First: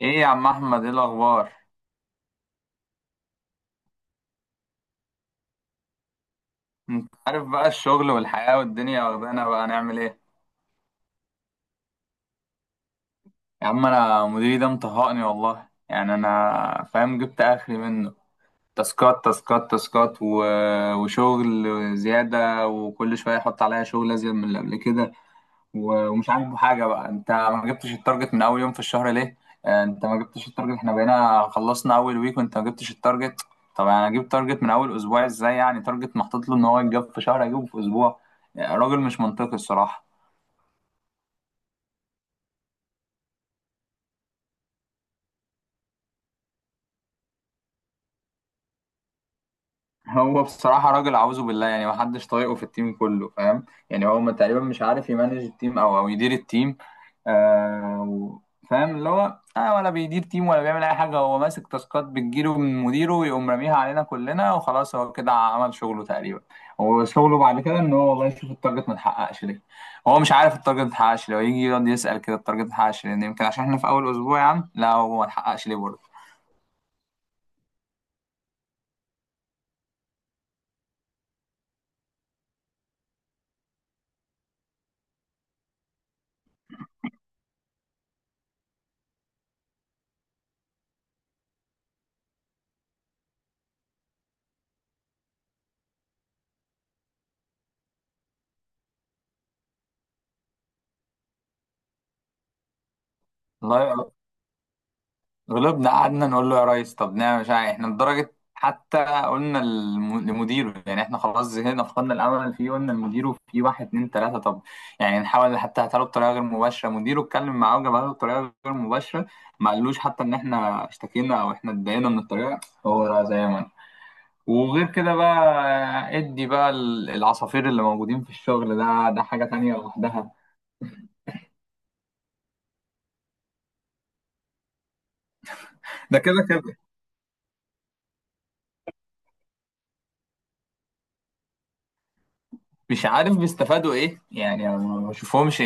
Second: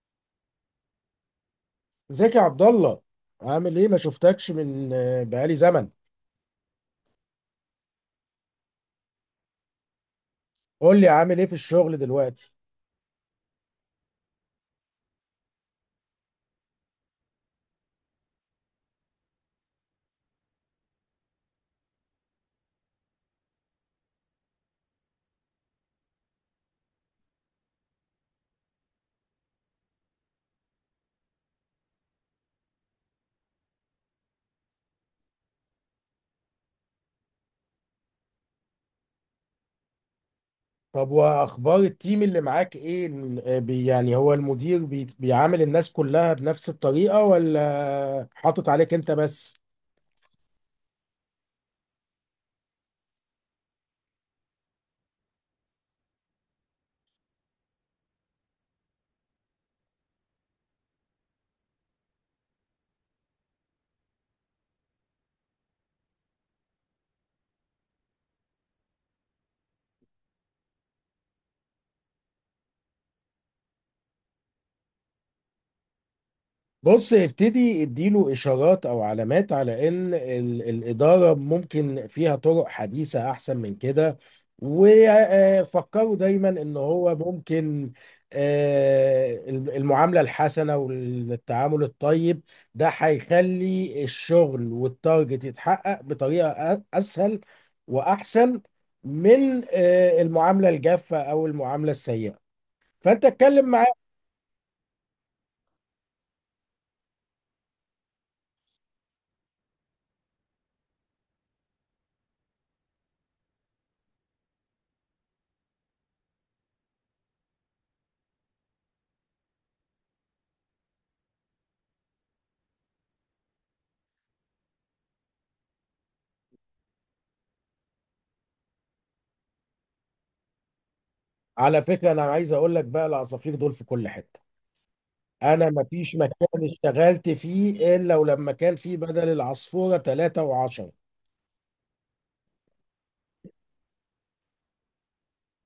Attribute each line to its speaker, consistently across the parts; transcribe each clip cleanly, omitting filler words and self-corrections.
Speaker 1: ايه يا عم احمد، ايه الاخبار؟
Speaker 2: ازيك يا عبد الله، عامل ايه؟ ما شفتكش من آه، بقالي زمن.
Speaker 1: انت عارف بقى الشغل والحياه والدنيا واخدانا، بقى نعمل ايه.
Speaker 2: قول لي، عامل ايه في الشغل دلوقتي؟
Speaker 1: يا عم انا مديري ده مطهقني والله، يعني انا فاهم جبت اخري منه. تاسكات تاسكات تاسكات وشغل زياده، وكل شويه يحط عليا شغل ازيد من اللي قبل كده. و- ومش عاجبه حاجه، بقى انت ما جبتش التارجت من اول يوم في الشهر ليه؟ انت ما جبتش التارجت، احنا بقينا خلصنا اول ويك وانت ما جبتش التارجت. طب انا اجيب تارجت من اول اسبوع ازاي؟ يعني تارجت محطوط له ان هو يتجاب في شهر اجيبه في اسبوع. راجل مش منطقي الصراحه.
Speaker 2: طب واخبار التيم اللي معاك ايه؟ يعني هو المدير بيعامل الناس كلها بنفس الطريقة، ولا حاطط عليك انت بس؟
Speaker 1: هو بصراحة راجل أعوذ بالله، يعني محدش طايقه في التيم كله فاهم. يعني هو تقريبا مش عارف يمانج التيم أو يدير التيم. آه و- فاهم، اللي هو آه ولا بيدير تيم ولا بيعمل أي حاجة. هو ماسك تاسكات بتجيله من مديره ويقوم راميها علينا كلنا وخلاص، هو كده عمل شغله تقريبا. هو شغله بعد كده إن هو والله يشوف التارجت ما اتحققش ليه. هو مش عارف التارجت ما اتحققش ليه، ويجي يقعد يسأل كده التارجت ما اتحققش ليه؟ يمكن عشان إحنا في أول أسبوع يا عم، لا هو ما اتحققش ليه.
Speaker 2: بص، ابتدي اديله اشارات او علامات على ان الاداره ممكن فيها طرق حديثه احسن من كده. وفكروا دايما ان هو ممكن المعامله الحسنه والتعامل الطيب، ده هيخلي الشغل والتارجت يتحقق بطريقه اسهل واحسن من المعامله الجافه او المعامله السيئه. فانت اتكلم معاه.
Speaker 1: برضه غلبنا قعدنا نقول له يا ريس طب نعمل مش عارف إيه. احنا لدرجة حتى قلنا لمديره، يعني احنا خلاص زهقنا فقدنا الامل فيه، قلنا لمديره في واحد اتنين تلاتة. طب يعني نحاول حتى هاتها له بطريقة غير مباشرة. مديره اتكلم معاه وجابها له بطريقة غير مباشرة، ما قالوش حتى ان احنا اشتكينا او احنا اتضايقنا من الطريقة. هو لا زي ما أنا. وغير كده بقى، ادي بقى العصافير اللي موجودين في الشغل ده، ده حاجة تانية لوحدها.
Speaker 2: على فكره، انا عايز اقول لك بقى، العصافير دول في كل حته. انا ما فيش
Speaker 1: ده كده
Speaker 2: مكان
Speaker 1: كده
Speaker 2: اشتغلت فيه الا ولما كان فيه بدل العصفوره 3 و10.
Speaker 1: مش عارف بيستفادوا ايه، يعني أنا ما بشوفهمش،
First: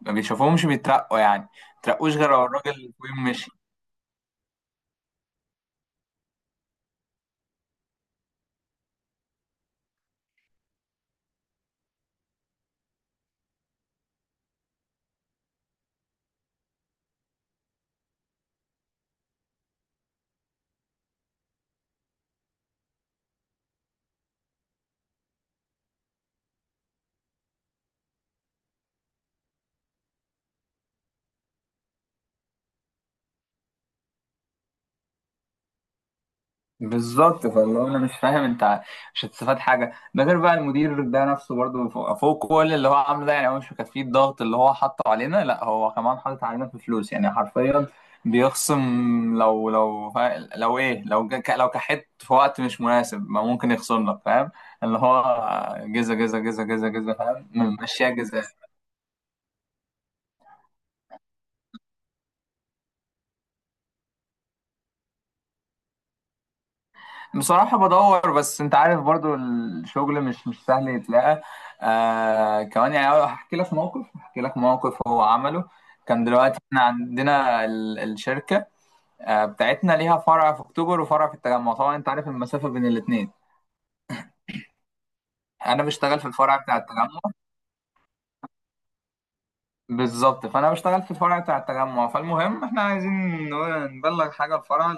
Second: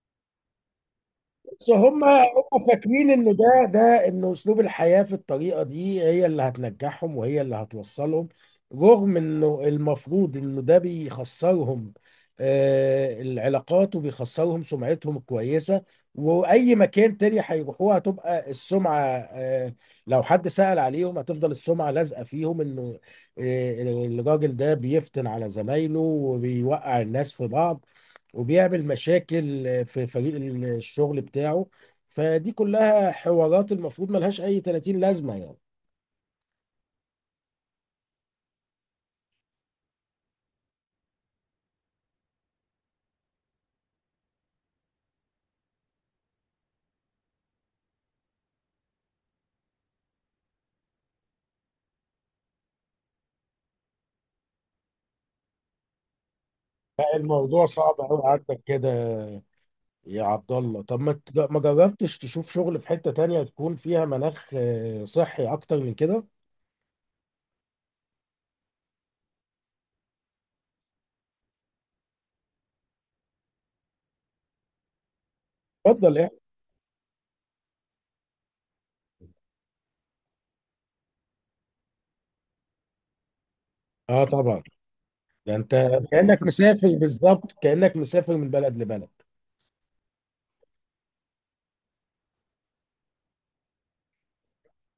Speaker 1: ما بيشوفهمش بيترقوا، يعني ما
Speaker 2: بس هم
Speaker 1: بيترقوش غير لو
Speaker 2: هم
Speaker 1: الراجل اللي
Speaker 2: فاكرين
Speaker 1: فوقيهم
Speaker 2: ان ده
Speaker 1: مشي.
Speaker 2: ده ان اسلوب الحياه في الطريقه دي هي اللي هتنجحهم وهي اللي هتوصلهم، رغم انه المفروض انه ده بيخسرهم العلاقات، وبيخسرهم سمعتهم الكويسه. واي مكان تاني هيروحوه هتبقى السمعه لو حد سأل عليهم هتفضل السمعه لازقه فيهم انه الراجل ده بيفتن على زمايله، وبيوقع الناس في بعض، وبيعمل مشاكل في فريق الشغل بتاعه. فدي كلها حوارات المفروض ملهاش اي 30 لازمه يعني.
Speaker 1: بالظبط، فاللي هو انا مش فاهم انت مش هتستفاد حاجه ده، غير بقى المدير ده نفسه برضه فوق كل اللي هو عامله ده، يعني هو مش مكفيه الضغط اللي هو حاطه علينا، لا هو كمان حاطط علينا في فلوس يعني حرفيا. بيخصم. لو لو فا- لو ايه لو جا- لو كحت في وقت مش مناسب ما ممكن يخصم لك فاهم. اللي هو جزا جزا جزا جزا جزا
Speaker 2: لا،
Speaker 1: فاهم.
Speaker 2: الموضوع صعب
Speaker 1: ماشيه
Speaker 2: قوي
Speaker 1: جزا.
Speaker 2: عندك كده. يا عبد الله، طب ما جربتش تشوف شغل في حته تانية تكون فيها مناخ صحي اكتر من كده؟
Speaker 1: بصراحة بدور، بس انت عارف برضو الشغل مش سهل يتلاقى. آه كمان، يعني هحكي لك موقف، هحكي لك موقف هو عمله.
Speaker 2: اتفضل،
Speaker 1: كان
Speaker 2: ايه؟
Speaker 1: دلوقتي احنا عندنا الشركة آه بتاعتنا ليها فرع في اكتوبر وفرع في التجمع، طبعا انت عارف المسافة بين الاتنين.
Speaker 2: اه، طبعا. ده انت،
Speaker 1: انا بشتغل في
Speaker 2: كانك
Speaker 1: الفرع بتاع
Speaker 2: مسافر
Speaker 1: التجمع.
Speaker 2: بالظبط، كانك مسافر من بلد لبلد.
Speaker 1: بالظبط، فانا بشتغل في الفرع بتاع التجمع. فالمهم احنا عايزين نبلغ حاجة الفرع،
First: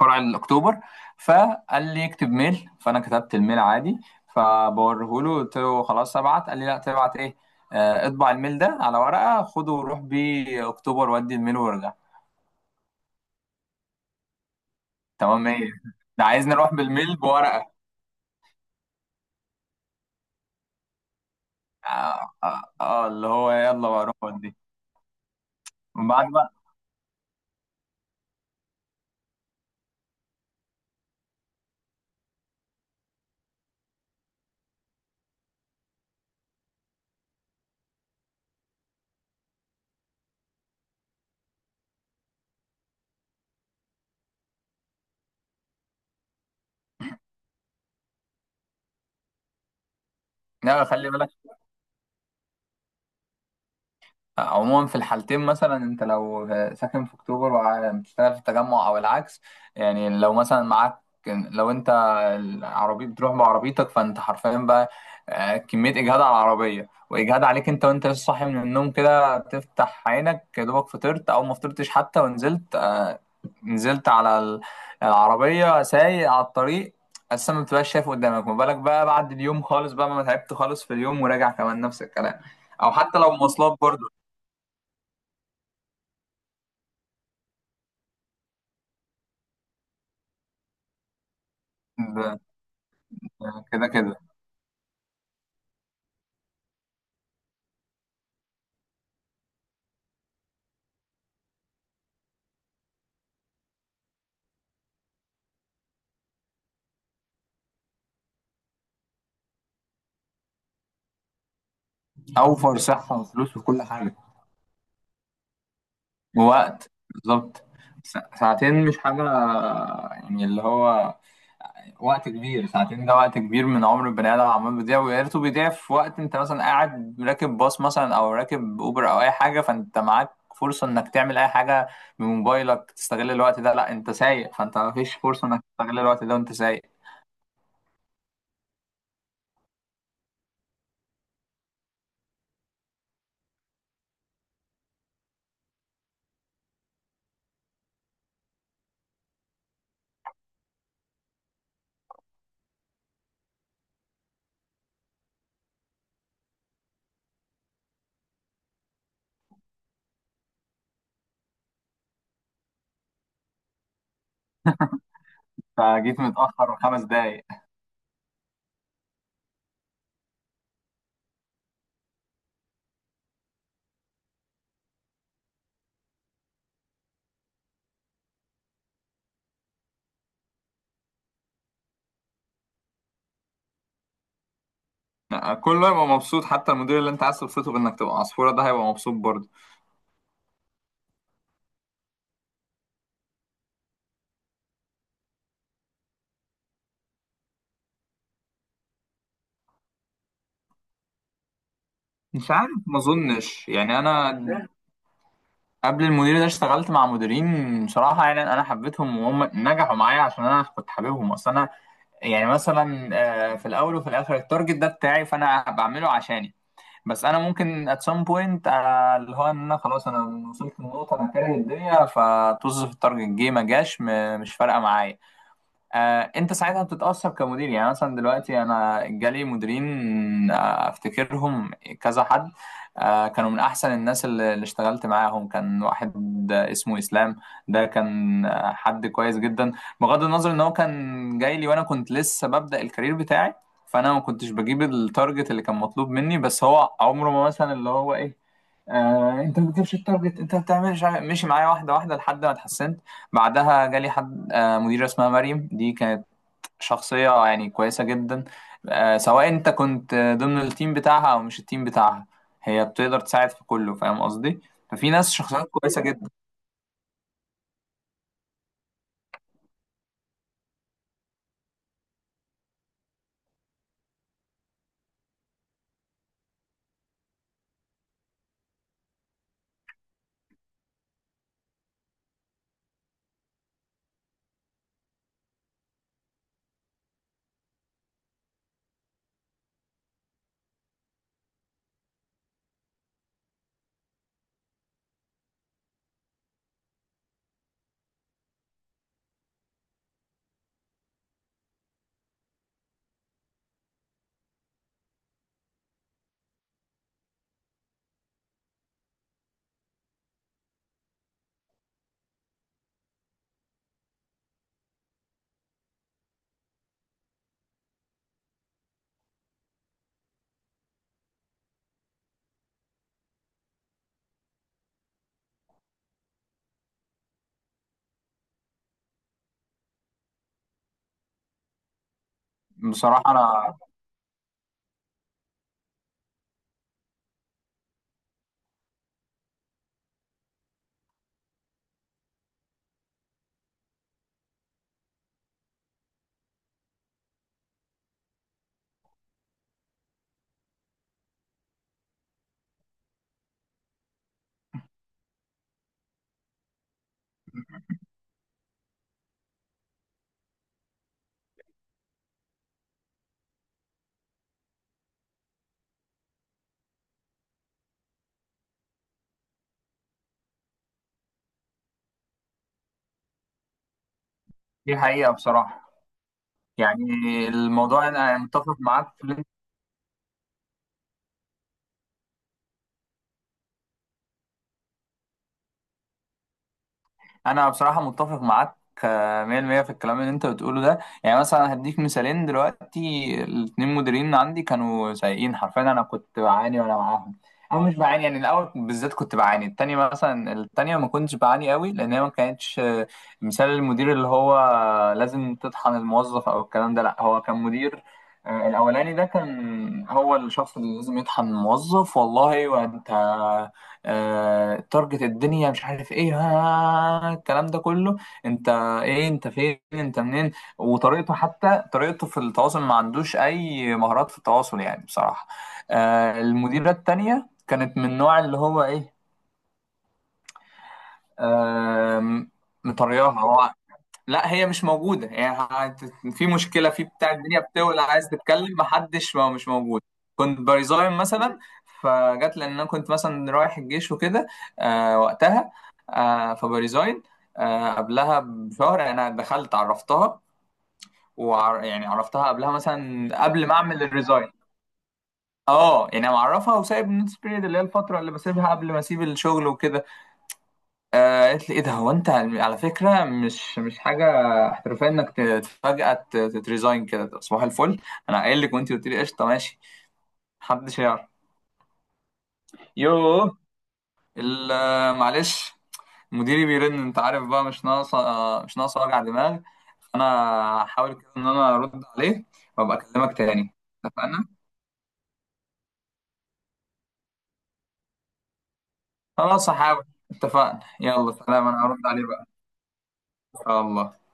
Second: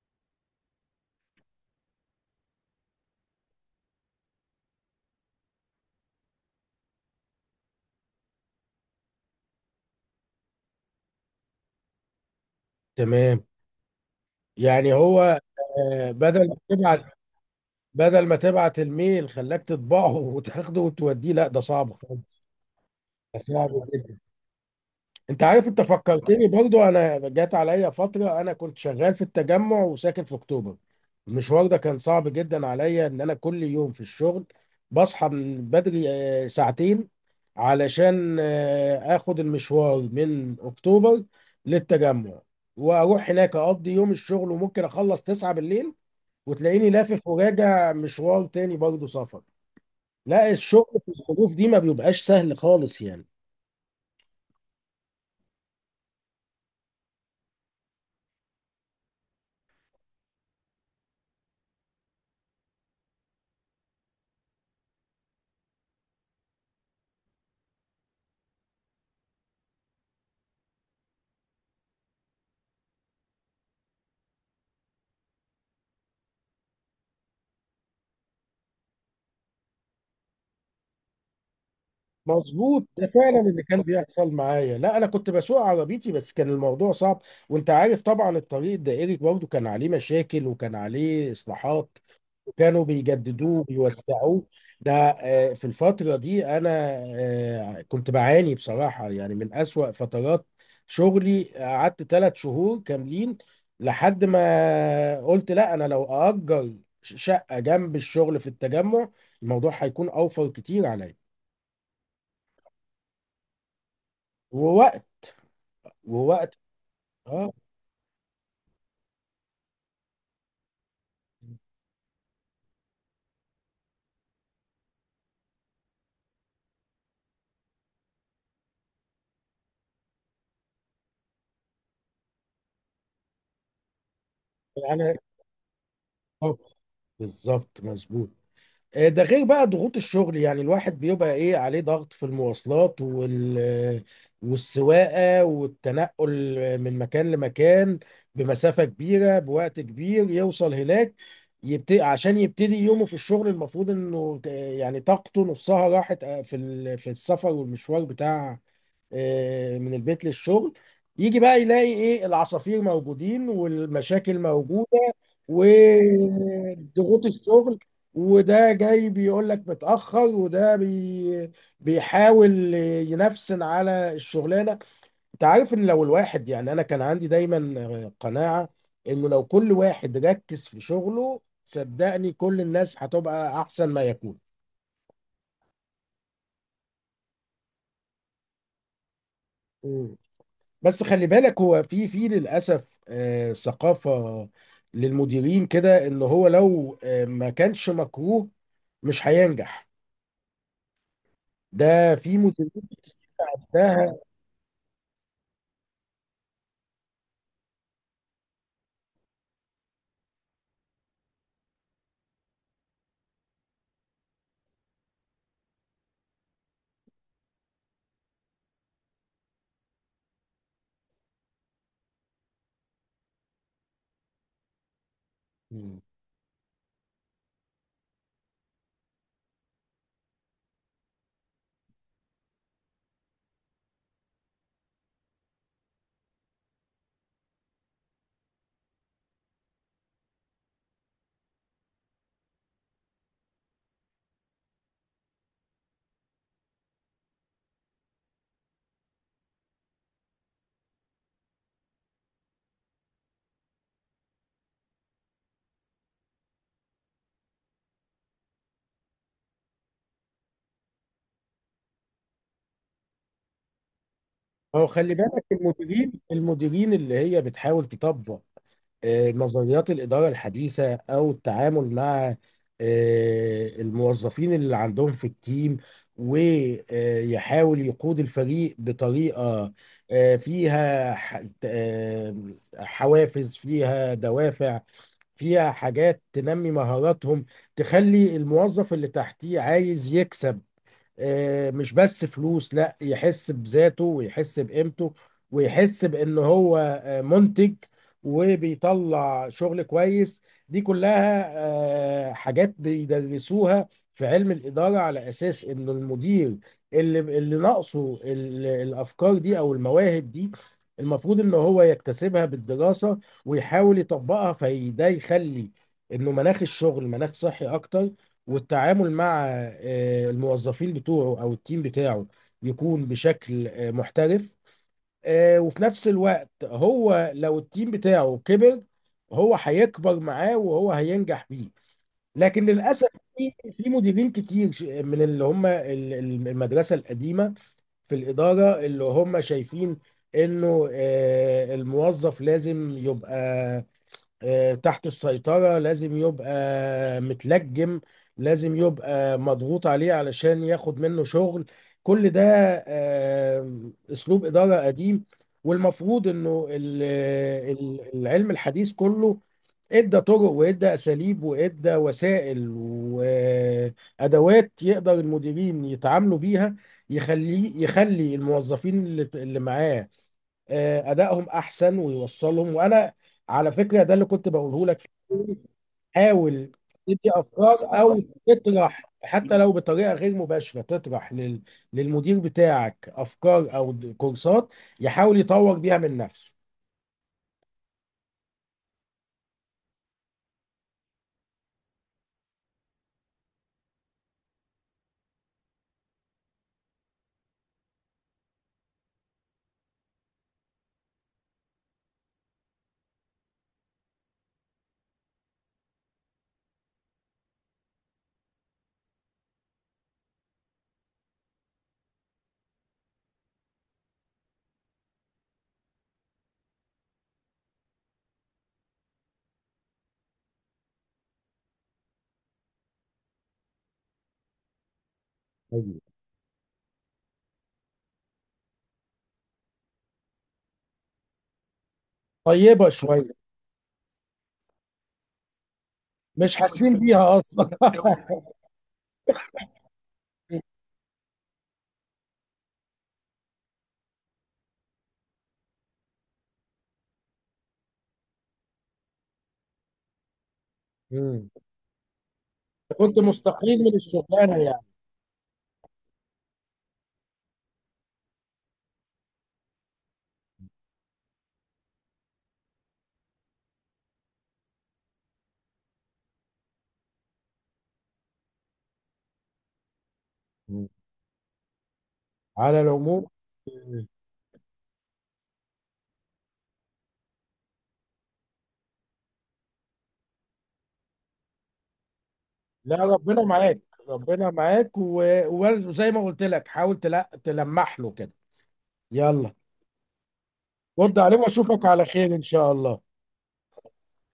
Speaker 1: فرع الاكتوبر. فقال لي اكتب ميل، فانا كتبت الميل عادي. فبوريه له قلت له خلاص ابعت، قال لي لا تبعت ايه. اطبع الميل ده على ورقه خده وروح بيه اكتوبر ودي الميل وارجع.
Speaker 2: تمام. يعني هو
Speaker 1: تمام ايه؟ ده
Speaker 2: بدل
Speaker 1: عايزني
Speaker 2: ما
Speaker 1: اروح
Speaker 2: تبعت،
Speaker 1: بالميل بورقه.
Speaker 2: بدل ما تبعت الميل خلاك تطبعه وتاخده وتوديه؟ لا، ده صعب
Speaker 1: اه،
Speaker 2: خالص.
Speaker 1: آه، آه، اللي هو
Speaker 2: صعب
Speaker 1: يلا بقى اروح
Speaker 2: جدا.
Speaker 1: ودي.
Speaker 2: انت عارف، انت
Speaker 1: من بعد
Speaker 2: فكرتني
Speaker 1: بقى
Speaker 2: برضو، انا جات عليا فتره انا كنت شغال في التجمع وساكن في اكتوبر. المشوار ده كان صعب جدا عليا، ان انا كل يوم في الشغل بصحى من بدري ساعتين علشان اخد المشوار من اكتوبر للتجمع، واروح هناك اقضي يوم الشغل، وممكن اخلص 9 بالليل، وتلاقيني لافف وراجع مشوار تاني برضو سفر. لا،
Speaker 1: لا
Speaker 2: الشغل
Speaker 1: خلي
Speaker 2: في
Speaker 1: بالك.
Speaker 2: الظروف دي ما بيبقاش سهل خالص يعني.
Speaker 1: عموما في الحالتين مثلا انت لو ساكن في اكتوبر وبتشتغل في التجمع او العكس، يعني لو مثلا معاك، لو انت العربية، بتروح بعربيتك، فانت حرفيا بقى كمية اجهاد على العربية واجهاد عليك انت، وانت لسه صاحي من النوم كده تفتح عينك يا دوبك، فطرت او ما فطرتش حتى ونزلت نزلت على العربية سايق على الطريق، اساسا ما بتبقاش شايف قدامك، ما بالك بقى بعد اليوم خالص بقى ما تعبت خالص في اليوم وراجع كمان نفس الكلام.
Speaker 2: مظبوط،
Speaker 1: او
Speaker 2: ده
Speaker 1: حتى لو
Speaker 2: فعلا اللي
Speaker 1: مواصلات
Speaker 2: كان
Speaker 1: برضه.
Speaker 2: بيحصل معايا. لا، انا كنت بسوق عربيتي بس كان الموضوع صعب. وانت عارف طبعا، الطريق الدائري برضه كان عليه مشاكل وكان عليه اصلاحات،
Speaker 1: ده
Speaker 2: كانوا بيجددوه،
Speaker 1: ده كده كده
Speaker 2: بيوسعوه. ده آه، في الفترة دي انا كنت بعاني بصراحة يعني من اسوأ فترات شغلي، قعدت ثلاث شهور كاملين لحد ما قلت لا، انا لو اجر شقة جنب الشغل في التجمع الموضوع هيكون اوفر كتير
Speaker 1: اوفر صحه وفلوس وكل حاجه.
Speaker 2: عليا، ووقت.
Speaker 1: ووقت
Speaker 2: اه،
Speaker 1: بالظبط. ساعتين مش حاجه، يعني اللي هو وقت كبير. ساعتين ده وقت كبير من عمر البني ادم عمال بيضيع، ويا ريته بيضيع في وقت انت مثلا قاعد راكب باص مثلا او راكب اوبر او اي حاجه، فانت معاك فرصه انك تعمل اي حاجه بموبايلك تستغل الوقت ده. لا انت سايق، فانت
Speaker 2: انا
Speaker 1: مفيش فرصه انك تستغل الوقت ده وانت
Speaker 2: آه،
Speaker 1: سايق.
Speaker 2: بالظبط مظبوط. ده غير بقى ضغوط الشغل، يعني الواحد بيبقى ايه، عليه ضغط في المواصلات والسواقة والتنقل من مكان لمكان بمسافة كبيرة، بوقت كبير يوصل هناك، يبتدي، عشان يبتدي يومه في الشغل المفروض انه يعني طاقته نصها راحت في السفر والمشوار بتاع من البيت للشغل. يجي بقى يلاقي ايه، العصافير موجودين والمشاكل موجودة
Speaker 1: فجيت متاخر خمس
Speaker 2: وضغوط
Speaker 1: دقايق.
Speaker 2: الشغل، وده جاي بيقول لك متأخر، وده بيحاول ينفسن على الشغلانة. انت عارف ان لو الواحد، يعني انا كان عندي دايما قناعة، انه لو كل واحد ركز في شغله صدقني كل الناس هتبقى احسن ما يكون.
Speaker 1: كله هيبقى مبسوط، حتى المدير اللي انت عايز تبسطه بانك تبقى عصفوره ده هيبقى مبسوط برضه.
Speaker 2: بس خلي بالك، هو في للاسف ثقافه للمديرين كده، ان هو لو ما كانش مكروه مش هينجح، ده في
Speaker 1: مش عارف
Speaker 2: مديرين
Speaker 1: ما اظنش، يعني
Speaker 2: ده.
Speaker 1: انا قبل المدير ده اشتغلت مع مديرين بصراحه يعني انا حبيتهم، وهم نجحوا معايا عشان انا كنت حاببهم. اصل انا يعني مثلا في الاول وفي الاخر التارجت ده بتاعي، فانا بعمله عشاني. بس انا ممكن at some point اللي هو ان انا خلاص انا وصلت للنقطه انا كاره الدنيا، فطز في التارجت جه ما جاش مش فارقه معايا.
Speaker 2: مم.
Speaker 1: انت ساعتها بتتأثر كمدير. يعني مثلا دلوقتي انا جالي مديرين افتكرهم كذا حد. كانوا من احسن الناس اللي اشتغلت معاهم. كان واحد اسمه اسلام، ده كان حد كويس جدا. بغض النظر ان هو كان جاي لي وانا كنت لسه ببدأ الكارير بتاعي، فانا ما كنتش بجيب التارجت اللي كان مطلوب مني، بس هو عمره ما مثلا اللي هو ايه انت ما بتجيبش التارجت انت بتعملش. ماشي معايا واحده واحده لحد ما اتحسنت. بعدها جالي حد مديره اسمها مريم، دي كانت شخصيه يعني كويسه جدا. سواء انت كنت ضمن التيم بتاعها او مش التيم بتاعها، هي بتقدر تساعد في كله فاهم قصدي.
Speaker 2: هو
Speaker 1: ففي
Speaker 2: خلي
Speaker 1: ناس
Speaker 2: بالك،
Speaker 1: شخصيات كويسه
Speaker 2: المديرين
Speaker 1: جدا.
Speaker 2: المديرين اللي هي بتحاول تطبق نظريات الإدارة الحديثة أو التعامل مع الموظفين اللي عندهم في التيم، ويحاول يقود الفريق بطريقة فيها حوافز، فيها دوافع، فيها حاجات تنمي مهاراتهم، تخلي الموظف اللي تحتيه عايز يكسب مش بس فلوس، لا، يحس بذاته ويحس بقيمته ويحس بان هو منتج وبيطلع شغل كويس. دي كلها حاجات بيدرسوها في علم الإدارة، على أساس إن المدير اللي ناقصه الأفكار دي أو المواهب دي، المفروض إن هو يكتسبها بالدراسة ويحاول يطبقها، فده يخلي إنه مناخ الشغل مناخ صحي أكتر، والتعامل مع الموظفين بتوعه او التيم بتاعه يكون بشكل محترف. وفي نفس الوقت هو لو التيم بتاعه كبر هو هيكبر معاه وهو هينجح بيه. لكن للاسف،
Speaker 1: بصراحه
Speaker 2: في
Speaker 1: انا
Speaker 2: في مديرين كتير من اللي هم المدرسه القديمه في الإدارة اللي هم شايفين إنه الموظف لازم يبقى تحت السيطرة، لازم يبقى متلجم، لازم يبقى مضغوط عليه علشان ياخد منه شغل. كل ده أسلوب إدارة قديم. والمفروض إنه العلم الحديث كله ادى طرق وادى أساليب وادى وسائل وأدوات يقدر المديرين يتعاملوا بيها، يخلي الموظفين اللي معاه ادائهم احسن ويوصلهم. وانا على فكره ده اللي كنت بقوله
Speaker 1: دي
Speaker 2: لك،
Speaker 1: حقيقه بصراحه.
Speaker 2: حاول
Speaker 1: يعني
Speaker 2: تدي افكار
Speaker 1: الموضوع
Speaker 2: او
Speaker 1: انا متفق
Speaker 2: تطرح،
Speaker 1: معاك في اللي
Speaker 2: حتى لو بطريقه غير مباشره، تطرح للمدير بتاعك افكار او كورسات يحاول يطور بيها من نفسه.
Speaker 1: انا بصراحه متفق معاك 100% في الكلام اللي انت بتقوله ده. يعني مثلا هديك مثالين دلوقتي الاتنين مديرين عندي كانوا سيئين حرفيا، انا كنت بعاني وانا معاهم. او مش بعاني، يعني الاول بالذات كنت بعاني، التانية مثلا التانية ما كنتش بعاني قوي لان هي ما كانتش مثال المدير اللي هو لازم تطحن الموظف او الكلام ده. لا هو كان مدير الاولاني ده كان هو الشخص اللي لازم يطحن الموظف والله. وانت تارجت الدنيا مش عارف ايه ها الكلام ده كله. انت ايه؟ انت فين؟ انت منين؟ وطريقته، حتى طريقته في التواصل ما عندوش اي مهارات في التواصل يعني بصراحة.
Speaker 2: ايوه،
Speaker 1: المديرة التانية كانت من النوع اللي هو ايه آه،
Speaker 2: طيبه شويه.
Speaker 1: مطرياها هو، لا هي مش موجودة يعني في
Speaker 2: مش
Speaker 1: مشكلة
Speaker 2: حاسين
Speaker 1: في بتاع
Speaker 2: بيها
Speaker 1: الدنيا
Speaker 2: اصلا.
Speaker 1: بتولع، عايز تتكلم محدش ما مش موجود. كنت بريزاين مثلا، فجت لأن أنا كنت مثلا رايح الجيش وكده آه وقتها، آه فبريزاين، آه قبلها بشهر أنا دخلت عرفتها،
Speaker 2: مم.
Speaker 1: وعر يعني عرفتها قبلها
Speaker 2: كنت
Speaker 1: مثلا قبل ما
Speaker 2: مستقيل من
Speaker 1: أعمل الريزاين.
Speaker 2: الشغلانه يعني؟
Speaker 1: اه يعني معرفها وسايب النوتس بيريد، اللي هي الفترة اللي بسيبها قبل ما أسيب الشغل وكده. قالت لي ايه ده، هو انت على فكره مش حاجه احترافيه انك فجاه تتريزاين كده صباح الفل. انا قايل لك وانت قلت لي قشطه ماشي
Speaker 2: مم.
Speaker 1: محدش يعرف.
Speaker 2: على العموم،
Speaker 1: يوه
Speaker 2: آه،
Speaker 1: معلش، مديري بيرن، انت عارف بقى مش ناقصه مش ناقصه وجع دماغ. انا هحاول كده ان انا ارد عليه وابقى
Speaker 2: لا،
Speaker 1: اكلمك
Speaker 2: ربنا
Speaker 1: تاني.
Speaker 2: معاك.
Speaker 1: اتفقنا.
Speaker 2: ربنا معاك، وزي ما قلت لك، حاول تلمح له كده. يلا،
Speaker 1: خلاص هحاول. اتفقنا
Speaker 2: رد
Speaker 1: يلا
Speaker 2: عليه
Speaker 1: سلام،
Speaker 2: واشوفك
Speaker 1: انا هرد
Speaker 2: على
Speaker 1: عليه
Speaker 2: خير ان
Speaker 1: بقى.
Speaker 2: شاء الله.
Speaker 1: ان شاء الله.